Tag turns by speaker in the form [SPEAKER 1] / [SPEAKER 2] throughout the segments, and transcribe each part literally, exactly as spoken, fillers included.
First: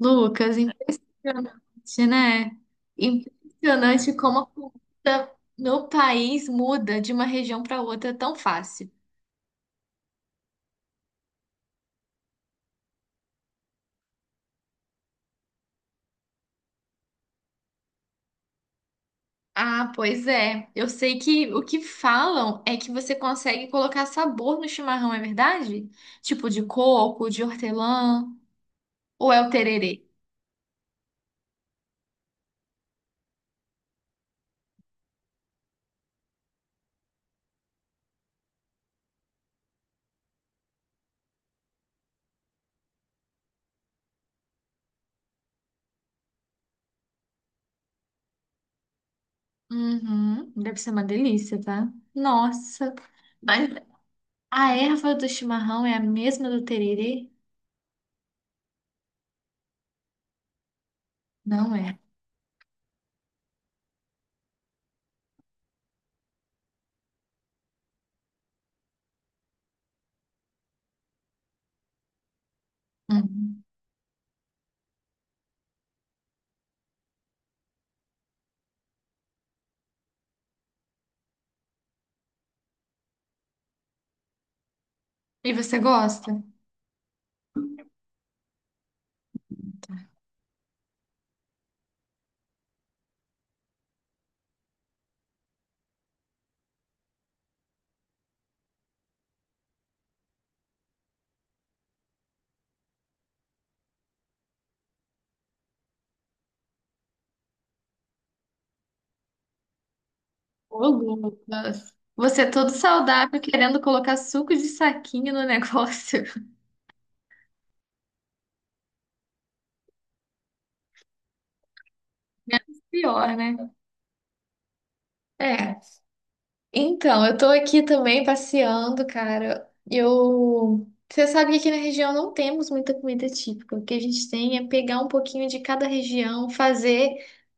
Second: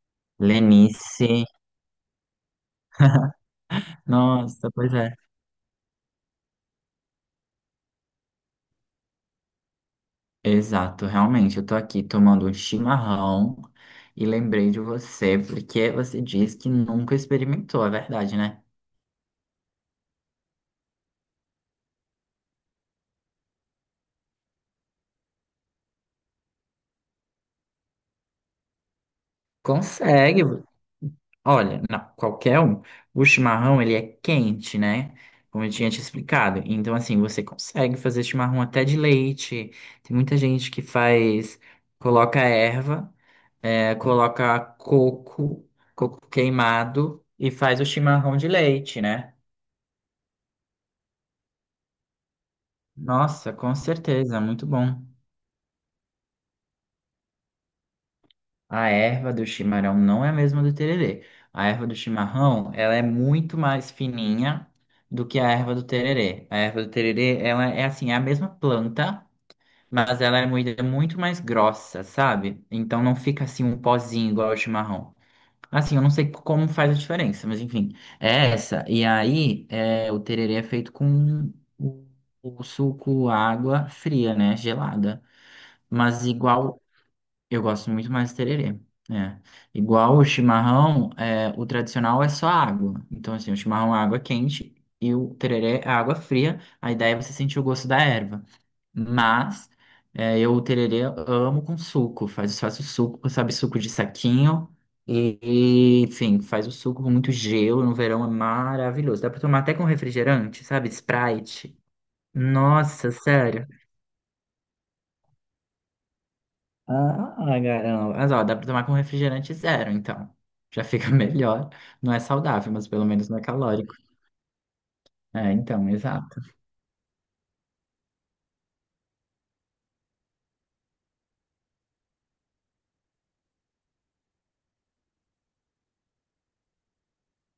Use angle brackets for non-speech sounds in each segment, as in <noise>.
[SPEAKER 1] Lucas,
[SPEAKER 2] Lenice.
[SPEAKER 1] impressionante, né? Impressionante como a
[SPEAKER 2] Nossa, pois é.
[SPEAKER 1] cultura no país muda de uma região para outra tão fácil.
[SPEAKER 2] Exato, realmente. Eu tô aqui tomando um chimarrão e lembrei de você, porque você disse que nunca experimentou, é verdade, né?
[SPEAKER 1] Ah, pois é. Eu sei que o que falam é que você consegue colocar sabor no chimarrão, é verdade? Tipo de coco, de hortelã, ou é o tererê?
[SPEAKER 2] Consegue. Olha, não, qualquer um. O chimarrão, ele é quente, né? Como eu tinha te explicado. Então, assim, você consegue fazer chimarrão até de leite. Tem muita gente que faz, coloca erva, é, coloca coco, coco queimado e faz o chimarrão de leite, né?
[SPEAKER 1] Uhum, deve ser uma delícia, tá? Nossa.
[SPEAKER 2] Nossa,
[SPEAKER 1] Mas
[SPEAKER 2] com certeza, muito
[SPEAKER 1] a
[SPEAKER 2] bom.
[SPEAKER 1] erva do chimarrão é a mesma do tererê?
[SPEAKER 2] A erva do chimarrão não é a mesma do tererê. A
[SPEAKER 1] Não
[SPEAKER 2] erva do
[SPEAKER 1] é.
[SPEAKER 2] chimarrão, ela é muito mais fininha do que a erva do tererê. A erva do tererê, ela é assim, é a mesma planta, mas ela é moída muito mais grossa, sabe? Então não fica assim
[SPEAKER 1] Uhum.
[SPEAKER 2] um pozinho igual ao chimarrão. Assim, eu não sei como faz a diferença, mas enfim, é essa. E aí, é, o tererê é feito com o o suco, água fria, né? Gelada.
[SPEAKER 1] E você
[SPEAKER 2] Mas
[SPEAKER 1] gosta?
[SPEAKER 2] igual, eu gosto muito mais do tererê. É. Igual o chimarrão, é, o tradicional é só água. Então, assim, o chimarrão é água quente e o tererê é água fria. A ideia é você sentir o gosto da erva. Mas é, eu o tererê amo com suco. Faz, faz o suco, sabe, suco de saquinho. E, e, enfim, faz o suco com muito gelo. No verão é maravilhoso. Dá pra tomar até com refrigerante,
[SPEAKER 1] Ô,
[SPEAKER 2] sabe? Sprite.
[SPEAKER 1] Lucas, você é todo
[SPEAKER 2] Nossa,
[SPEAKER 1] saudável
[SPEAKER 2] sério.
[SPEAKER 1] querendo colocar suco de saquinho no negócio.
[SPEAKER 2] Ah, caramba. Mas ó, dá pra tomar com refrigerante zero, então. Já fica <laughs> melhor. Não é saudável, mas
[SPEAKER 1] <laughs>
[SPEAKER 2] pelo menos
[SPEAKER 1] Pior,
[SPEAKER 2] não é
[SPEAKER 1] né?
[SPEAKER 2] calórico. É,
[SPEAKER 1] É.
[SPEAKER 2] então, exato.
[SPEAKER 1] Então, eu tô aqui também passeando, cara. Eu. Você sabe que aqui na região não temos muita comida típica. O que a gente tem é pegar um pouquinho de cada região, fazer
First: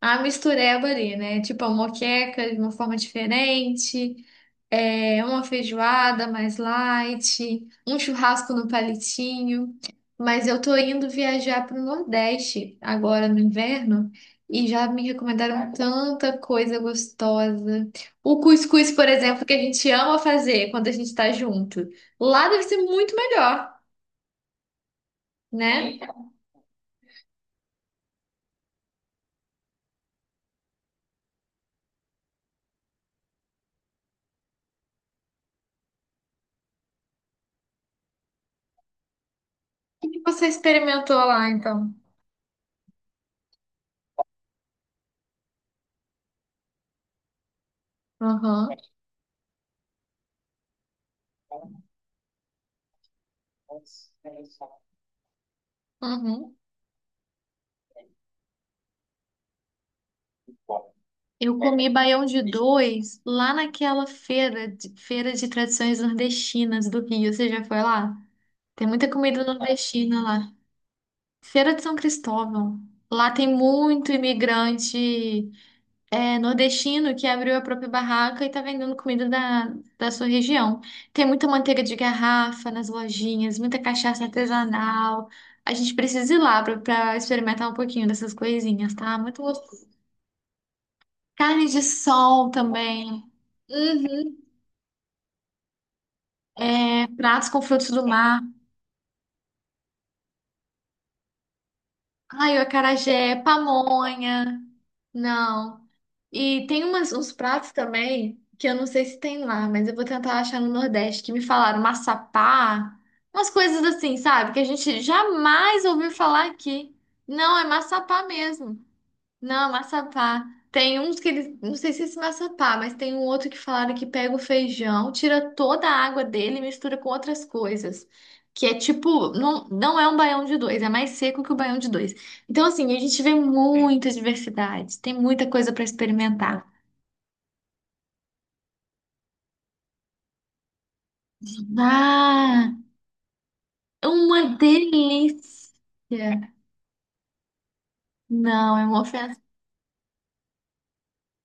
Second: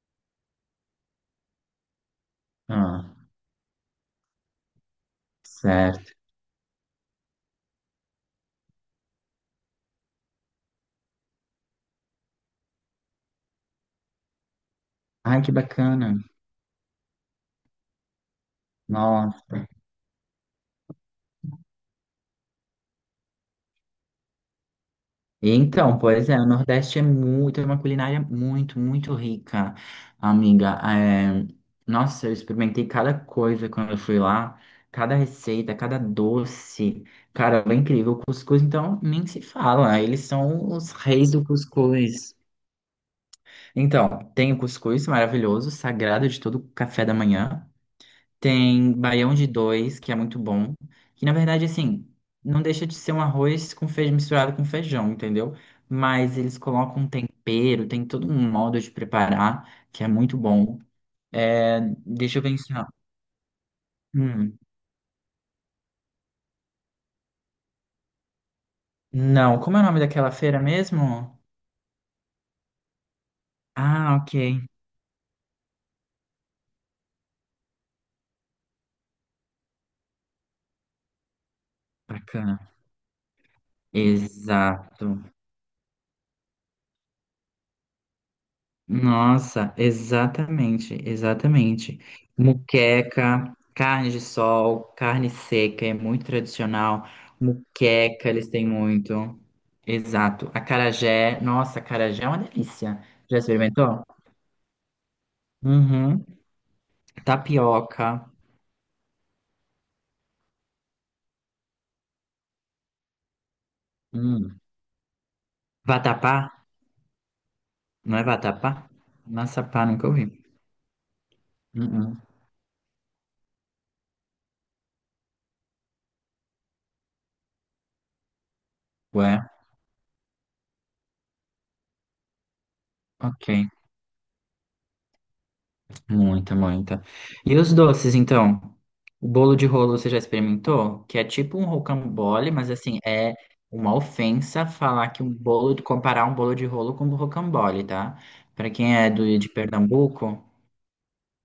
[SPEAKER 1] a mistureba ali, né? Tipo a moqueca de uma forma
[SPEAKER 2] Ah,
[SPEAKER 1] diferente. É, uma
[SPEAKER 2] certo.
[SPEAKER 1] feijoada mais light, um churrasco no palitinho. Mas eu tô indo viajar para o Nordeste agora no inverno e já me
[SPEAKER 2] Ai, que
[SPEAKER 1] recomendaram
[SPEAKER 2] bacana.
[SPEAKER 1] tanta coisa gostosa. O cuscuz, por exemplo,
[SPEAKER 2] Nossa.
[SPEAKER 1] que a gente ama fazer quando a gente está junto. Lá deve ser muito melhor,
[SPEAKER 2] E
[SPEAKER 1] né?
[SPEAKER 2] então,
[SPEAKER 1] O
[SPEAKER 2] pois é, o Nordeste é muito, é uma culinária muito, muito rica, amiga. É, nossa, eu experimentei cada coisa quando eu fui lá, cada receita, cada doce. Cara, é incrível. O cuscuz, então, nem se fala.
[SPEAKER 1] que
[SPEAKER 2] Eles
[SPEAKER 1] que você
[SPEAKER 2] são os
[SPEAKER 1] experimentou
[SPEAKER 2] reis do
[SPEAKER 1] lá, então?
[SPEAKER 2] cuscuz. Então, tem o cuscuz maravilhoso, sagrado de todo café da manhã.
[SPEAKER 1] Aham,
[SPEAKER 2] Tem baião de dois, que é muito bom. Que na verdade, assim, não deixa de ser um arroz com feijão misturado com feijão, entendeu? Mas
[SPEAKER 1] uhum,
[SPEAKER 2] eles colocam um tempero, tem todo um modo de preparar, que é muito bom.
[SPEAKER 1] eu
[SPEAKER 2] É,
[SPEAKER 1] comi baião
[SPEAKER 2] deixa
[SPEAKER 1] de
[SPEAKER 2] eu pensar.
[SPEAKER 1] dois lá naquela
[SPEAKER 2] Hum,
[SPEAKER 1] feira, de- feira de tradições nordestinas do Rio. Você já foi lá? Tem muita comida
[SPEAKER 2] não, como é o nome
[SPEAKER 1] nordestina
[SPEAKER 2] daquela
[SPEAKER 1] lá.
[SPEAKER 2] feira mesmo?
[SPEAKER 1] Feira de São Cristóvão. Lá tem muito
[SPEAKER 2] Ah, ok.
[SPEAKER 1] imigrante, é, nordestino que abriu a própria barraca e tá vendendo comida da, da sua região. Tem muita manteiga de
[SPEAKER 2] Bacana.
[SPEAKER 1] garrafa nas lojinhas, muita cachaça
[SPEAKER 2] Exato.
[SPEAKER 1] artesanal. A gente precisa ir lá pra pra experimentar um pouquinho dessas coisinhas, tá? Muito
[SPEAKER 2] Nossa,
[SPEAKER 1] gostoso.
[SPEAKER 2] exatamente,
[SPEAKER 1] Carne de
[SPEAKER 2] exatamente.
[SPEAKER 1] sol também.
[SPEAKER 2] Muqueca, carne de
[SPEAKER 1] Uhum.
[SPEAKER 2] sol, carne seca, é muito tradicional.
[SPEAKER 1] É, pratos com frutos do
[SPEAKER 2] Muqueca,
[SPEAKER 1] mar.
[SPEAKER 2] eles têm muito. Exato. Acarajé, nossa, acarajé é uma
[SPEAKER 1] Ai, o
[SPEAKER 2] delícia.
[SPEAKER 1] acarajé,
[SPEAKER 2] Já experimentou?
[SPEAKER 1] pamonha. Não.
[SPEAKER 2] Uhum.
[SPEAKER 1] E tem umas, uns pratos
[SPEAKER 2] Tapioca.
[SPEAKER 1] também que eu não sei se tem lá, mas eu vou tentar achar no Nordeste, que me falaram maçapá, umas coisas assim, sabe? Que
[SPEAKER 2] Hum.
[SPEAKER 1] a gente jamais ouviu
[SPEAKER 2] Vatapá?
[SPEAKER 1] falar aqui. Não, é
[SPEAKER 2] Não é
[SPEAKER 1] maçapá
[SPEAKER 2] vatapá?
[SPEAKER 1] mesmo. Não,
[SPEAKER 2] Maçapá, nunca ouvi.
[SPEAKER 1] maçapá. Tem uns que eles. Não sei se é esse
[SPEAKER 2] Uhum.
[SPEAKER 1] maçapá, mas tem um outro que falaram que pega o feijão, tira toda a água dele e mistura com outras coisas. Que é tipo.
[SPEAKER 2] Ué,
[SPEAKER 1] Não, não é um baião de dois, é mais seco que o baião de dois. Então, assim, a gente vê
[SPEAKER 2] ok.
[SPEAKER 1] muita diversidade, tem muita coisa para
[SPEAKER 2] Muita,
[SPEAKER 1] experimentar.
[SPEAKER 2] muita. E os doces, então? O bolo de rolo você já experimentou? Que é tipo um rocambole, mas
[SPEAKER 1] Ah,
[SPEAKER 2] assim, é uma
[SPEAKER 1] é uma
[SPEAKER 2] ofensa falar que um
[SPEAKER 1] delícia!
[SPEAKER 2] bolo, de- comparar um bolo de rolo com um rocambole, tá? Pra
[SPEAKER 1] Não, é
[SPEAKER 2] quem
[SPEAKER 1] uma
[SPEAKER 2] é do,
[SPEAKER 1] ofensa.
[SPEAKER 2] de Pernambuco,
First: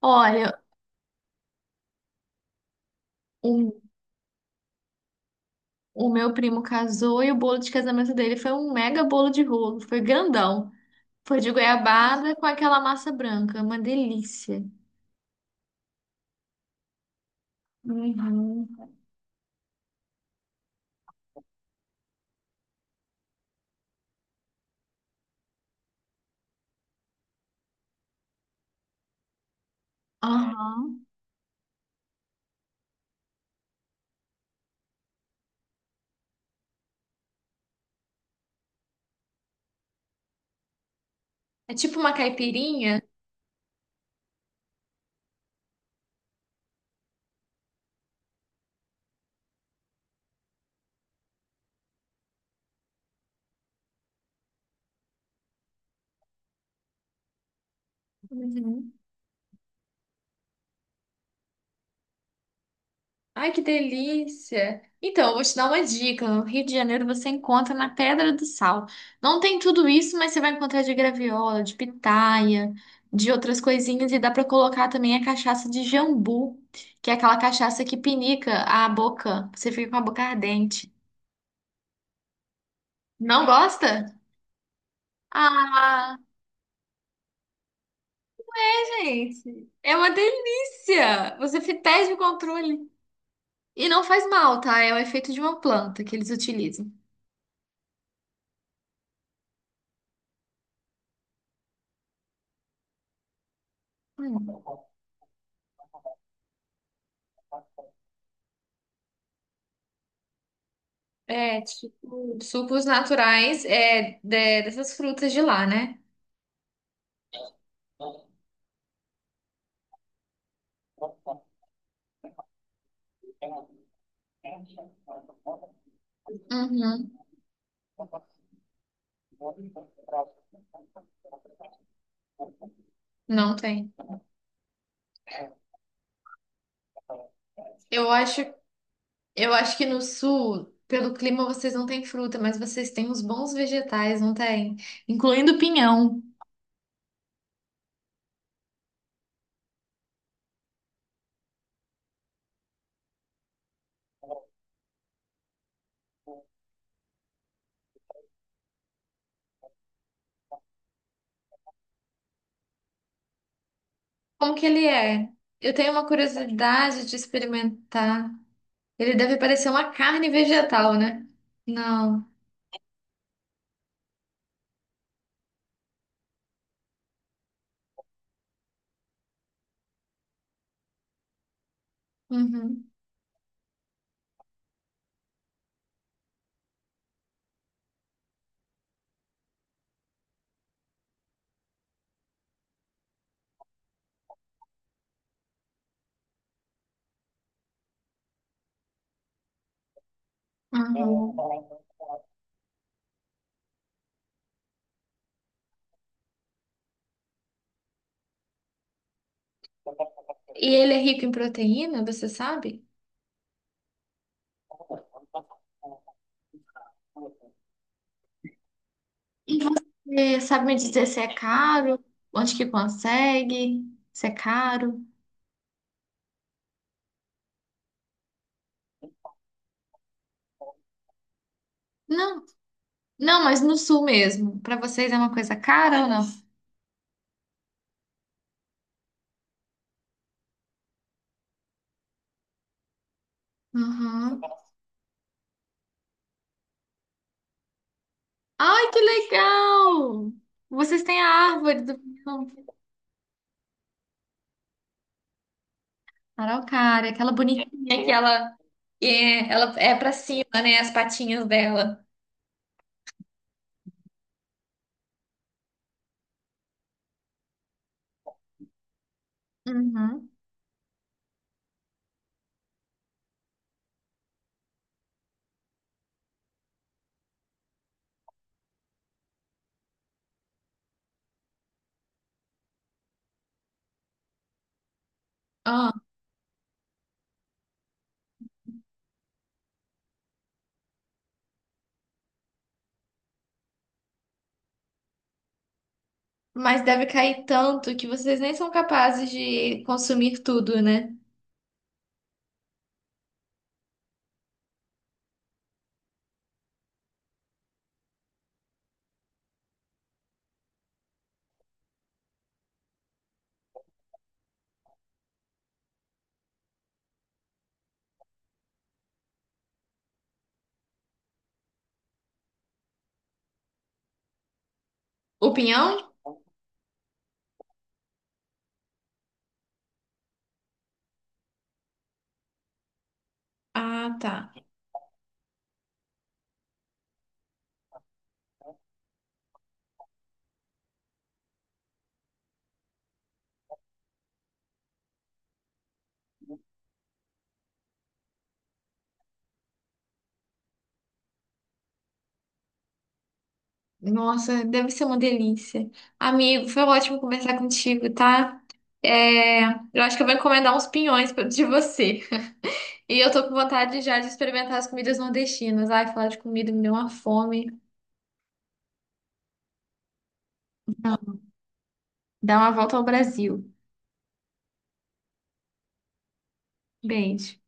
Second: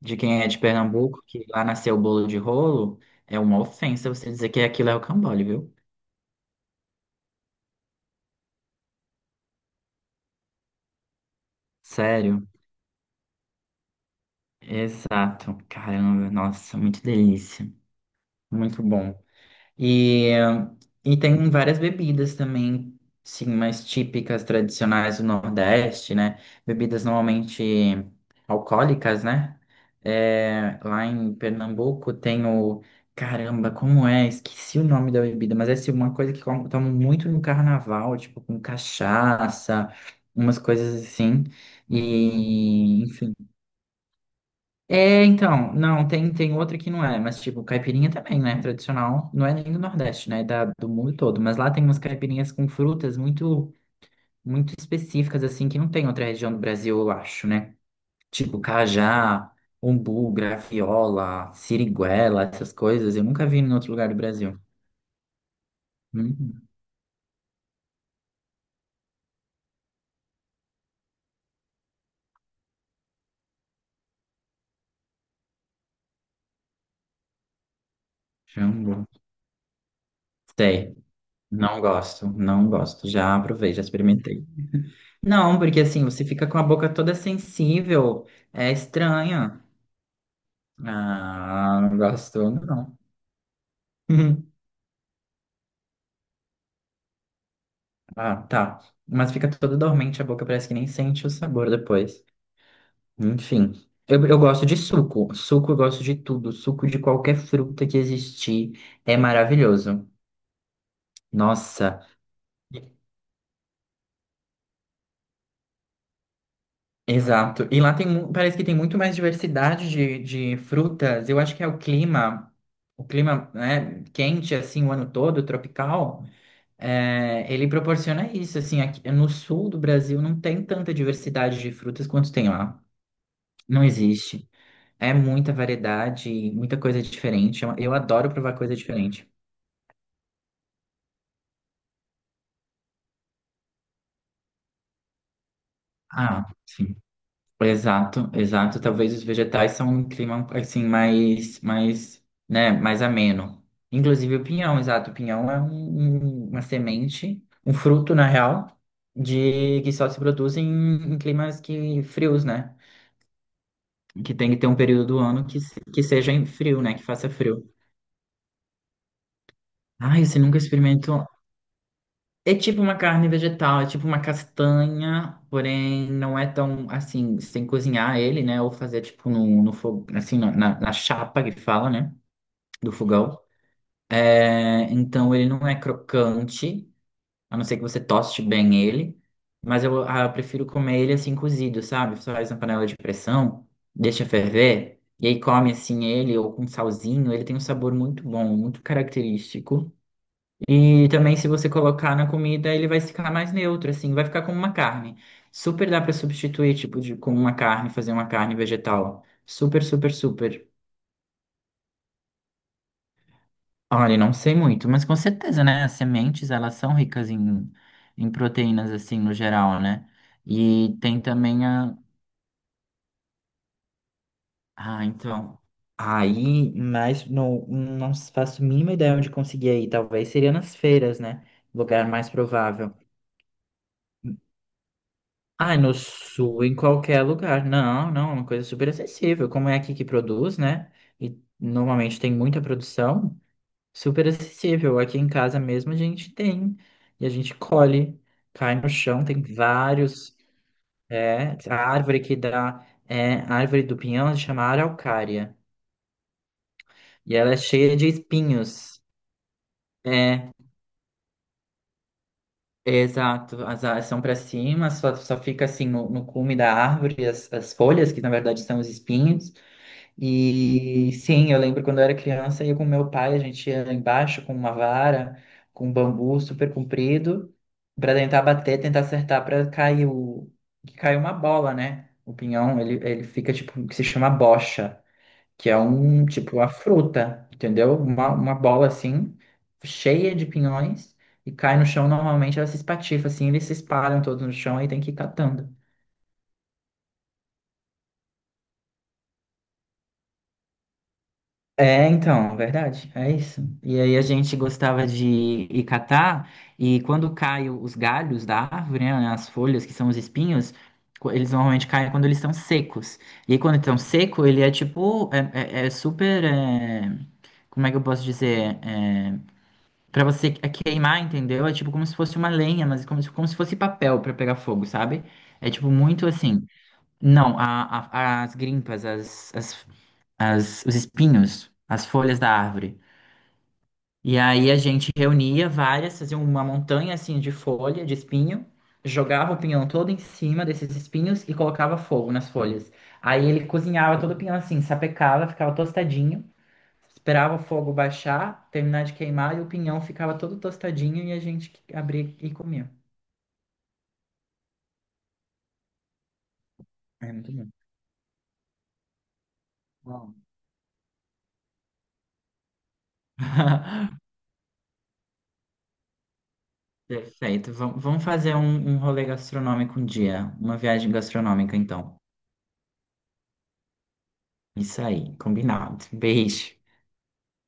[SPEAKER 2] de quem é de
[SPEAKER 1] Olha,
[SPEAKER 2] Pernambuco, que lá nasceu o bolo de rolo, é uma
[SPEAKER 1] o,
[SPEAKER 2] ofensa você dizer que aquilo é rocambole, viu?
[SPEAKER 1] o meu primo casou e o bolo de casamento dele foi um mega bolo de rolo, foi grandão. Foi de goiabada com
[SPEAKER 2] Sério?
[SPEAKER 1] aquela massa branca, uma delícia.
[SPEAKER 2] Exato. Caramba, nossa, muito delícia.
[SPEAKER 1] Uhum.
[SPEAKER 2] Muito bom. E, e tem várias bebidas também, sim, mais típicas, tradicionais do Nordeste, né? Bebidas normalmente alcoólicas, né? É,
[SPEAKER 1] Aham.
[SPEAKER 2] lá em Pernambuco tem o... Caramba, como é? Esqueci o nome da bebida, mas é assim, uma coisa que com- tomam muito no carnaval, tipo com cachaça, umas coisas assim.
[SPEAKER 1] É tipo uma caipirinha?
[SPEAKER 2] E, enfim. É, então, não, tem, tem outra que não é, mas tipo, caipirinha também, né? Tradicional, não é nem do Nordeste, né? É da, do mundo todo. Mas lá tem umas caipirinhas com frutas muito, muito específicas, assim, que não tem em outra região do Brasil, eu acho, né? Tipo,
[SPEAKER 1] Uhum.
[SPEAKER 2] cajá, umbu, graviola, siriguela, essas coisas, eu nunca
[SPEAKER 1] Ai,
[SPEAKER 2] vi
[SPEAKER 1] que
[SPEAKER 2] em outro lugar do Brasil.
[SPEAKER 1] delícia! Então, eu vou te dar uma dica. No
[SPEAKER 2] Hum,
[SPEAKER 1] Rio de Janeiro você encontra na Pedra do Sal. Não tem tudo isso, mas você vai encontrar de graviola, de pitaia, de outras coisinhas. E dá pra colocar também a cachaça de jambu, que é aquela cachaça que pinica a
[SPEAKER 2] jambu.
[SPEAKER 1] boca. Você fica com a boca ardente.
[SPEAKER 2] Sei, não gosto, não gosto. Já
[SPEAKER 1] Não
[SPEAKER 2] provei, já
[SPEAKER 1] gosta?
[SPEAKER 2] experimentei. Não, porque assim,
[SPEAKER 1] Ah!
[SPEAKER 2] você fica com a boca toda sensível, é estranha.
[SPEAKER 1] Gente, é uma delícia! Você fi-
[SPEAKER 2] Ah, não
[SPEAKER 1] perde o
[SPEAKER 2] gostou,
[SPEAKER 1] controle.
[SPEAKER 2] não.
[SPEAKER 1] E não faz mal,
[SPEAKER 2] <laughs>
[SPEAKER 1] tá? É o efeito de uma planta que eles utilizam.
[SPEAKER 2] Ah, tá. Mas fica toda dormente a boca, parece que nem sente o sabor depois. Enfim, eu, eu
[SPEAKER 1] Hum.
[SPEAKER 2] gosto de suco. Suco eu gosto de tudo. Suco de qualquer fruta que existir é maravilhoso.
[SPEAKER 1] É,
[SPEAKER 2] Nossa,
[SPEAKER 1] tipo, sucos naturais, é, de- dessas frutas de lá, né?
[SPEAKER 2] exato. E lá tem, mu- parece que tem muito mais diversidade de, de frutas. Eu acho que é o clima, o clima, né, quente assim o ano todo, tropical.
[SPEAKER 1] Uhum.
[SPEAKER 2] É, ele proporciona isso, assim, aqui no sul do Brasil não tem tanta diversidade de frutas quanto tem lá.
[SPEAKER 1] Não
[SPEAKER 2] Não
[SPEAKER 1] tem.
[SPEAKER 2] existe. É muita variedade, muita coisa diferente. Eu, eu
[SPEAKER 1] Eu
[SPEAKER 2] adoro
[SPEAKER 1] acho,
[SPEAKER 2] provar coisa diferente.
[SPEAKER 1] eu acho que no sul, pelo clima, vocês não têm fruta, mas vocês têm uns bons vegetais, não tem? Incluindo pinhão.
[SPEAKER 2] Ah, sim. Exato, exato. Talvez os vegetais são um clima assim mais, mais, né, mais ameno. Inclusive o pinhão, exato. O pinhão é um- um- uma semente, um fruto, na real, de que só se produz em, em climas que frios, né? Que tem
[SPEAKER 1] Como
[SPEAKER 2] que
[SPEAKER 1] que
[SPEAKER 2] ter um
[SPEAKER 1] ele
[SPEAKER 2] período do
[SPEAKER 1] é?
[SPEAKER 2] ano que,
[SPEAKER 1] Eu
[SPEAKER 2] se-
[SPEAKER 1] tenho
[SPEAKER 2] que
[SPEAKER 1] uma
[SPEAKER 2] seja em frio, né? Que
[SPEAKER 1] curiosidade de
[SPEAKER 2] faça frio.
[SPEAKER 1] experimentar. Ele deve parecer uma
[SPEAKER 2] Ai,
[SPEAKER 1] carne
[SPEAKER 2] você nunca
[SPEAKER 1] vegetal,
[SPEAKER 2] experimentou.
[SPEAKER 1] né? Não.
[SPEAKER 2] É tipo uma carne vegetal, é tipo uma castanha, porém não é tão assim, sem cozinhar ele, né? Ou fazer tipo no, no fogo, assim, na, na na chapa que fala, né?
[SPEAKER 1] Uhum,
[SPEAKER 2] Do fogão. É, então ele não é crocante, a não ser que você toste bem ele. Mas eu, ah, eu prefiro comer ele assim cozido, sabe? Você faz na panela de pressão, deixa ferver, e aí come assim ele ou com salzinho. Ele tem um sabor muito bom, muito característico. E
[SPEAKER 1] uhum.
[SPEAKER 2] também se você colocar na comida, ele vai ficar mais neutro, assim, vai ficar como uma carne. Super dá pra substituir, tipo, de, como uma carne, fazer uma carne vegetal. Super, super,
[SPEAKER 1] É,
[SPEAKER 2] super.
[SPEAKER 1] e ele é rico em proteína, você sabe?
[SPEAKER 2] Olha, não sei muito, mas com certeza, né? As sementes, elas são ricas em, em proteínas, assim, no
[SPEAKER 1] E
[SPEAKER 2] geral, né?
[SPEAKER 1] você sabe me
[SPEAKER 2] E
[SPEAKER 1] dizer se
[SPEAKER 2] tem
[SPEAKER 1] é
[SPEAKER 2] também a...
[SPEAKER 1] caro? Onde que consegue? Se é caro?
[SPEAKER 2] Ah, então... Aí, mas não, não faço a mínima ideia onde conseguir aí. Talvez seria nas feiras, né? Lugar mais
[SPEAKER 1] Não,
[SPEAKER 2] provável.
[SPEAKER 1] não, mas no sul mesmo. Pra vocês é uma coisa
[SPEAKER 2] Ah, no
[SPEAKER 1] cara ou não?
[SPEAKER 2] sul, em qualquer lugar. Não, não, é uma coisa super acessível. Como é aqui que produz, né? E normalmente tem muita produção. Super
[SPEAKER 1] Uhum.
[SPEAKER 2] acessível. Aqui em casa mesmo a gente tem. E a gente colhe, cai
[SPEAKER 1] Ai,
[SPEAKER 2] no
[SPEAKER 1] que
[SPEAKER 2] chão, tem
[SPEAKER 1] legal!
[SPEAKER 2] vários.
[SPEAKER 1] Vocês têm a
[SPEAKER 2] É, a
[SPEAKER 1] árvore do
[SPEAKER 2] árvore que dá. É, a árvore do pinhão se chama araucária.
[SPEAKER 1] araucária, aquela
[SPEAKER 2] E ela é cheia
[SPEAKER 1] bonitinha
[SPEAKER 2] de
[SPEAKER 1] que ela
[SPEAKER 2] espinhos.
[SPEAKER 1] é, ela é para
[SPEAKER 2] É,
[SPEAKER 1] cima, né? As patinhas dela.
[SPEAKER 2] exato, as asas são para cima, só, só fica assim no, no cume da árvore as, as folhas, que na verdade são os espinhos.
[SPEAKER 1] Uhum.
[SPEAKER 2] E sim, eu lembro quando eu era criança, eu com meu pai, a gente ia lá embaixo com uma vara, com um bambu super comprido, para tentar bater, tentar acertar para cair o que cai uma bola, né? O pinhão, ele, ele fica tipo, que se chama bocha, que é um tipo a fruta, entendeu? Uma, uma bola assim, cheia de pinhões, e cai no chão, normalmente ela se espatifa assim, eles se espalham todos no chão e tem que ir catando.
[SPEAKER 1] Mas deve cair tanto que vocês nem são capazes de consumir tudo, né?
[SPEAKER 2] É, então, verdade, é isso. E aí a gente gostava de ir catar, e quando caem os galhos da árvore, né, né, as folhas, que são os espinhos, co- eles normalmente caem quando eles estão secos. E aí quando estão seco, ele é tipo, é, é- é super, é, como é que eu posso dizer? É, pra você que- é queimar, entendeu? É tipo como se fosse uma lenha, mas como se, como se fosse papel pra pegar fogo, sabe?
[SPEAKER 1] O
[SPEAKER 2] É
[SPEAKER 1] pinhão?
[SPEAKER 2] tipo muito assim. Não, a- a- as grimpas, as, as- as- os espinhos, as folhas da árvore.
[SPEAKER 1] Ah, tá.
[SPEAKER 2] E aí a gente reunia várias, fazia uma montanha assim de folha, de espinho, jogava o pinhão todo em cima desses espinhos e colocava fogo nas folhas. Aí ele cozinhava todo o pinhão assim, sapecava, ficava tostadinho. Esperava o fogo baixar, terminar de queimar e o pinhão ficava todo tostadinho e a gente abria e comia.
[SPEAKER 1] Nossa, deve ser uma delícia. Amigo, foi ótimo
[SPEAKER 2] É muito
[SPEAKER 1] conversar
[SPEAKER 2] bom.
[SPEAKER 1] contigo, tá? É, eu acho que eu vou
[SPEAKER 2] Bom,
[SPEAKER 1] encomendar uns pinhões pra- de você. <laughs> E eu tô com vontade já de
[SPEAKER 2] <laughs>
[SPEAKER 1] experimentar as comidas nordestinas. Ai, falar de comida me deu uma fome.
[SPEAKER 2] perfeito. Vam- Vamos fazer um, um rolê gastronômico um dia. Uma viagem
[SPEAKER 1] Não,
[SPEAKER 2] gastronômica, então.
[SPEAKER 1] dá uma volta ao Brasil.
[SPEAKER 2] Isso aí, combinado. Beijo.
[SPEAKER 1] Beijo.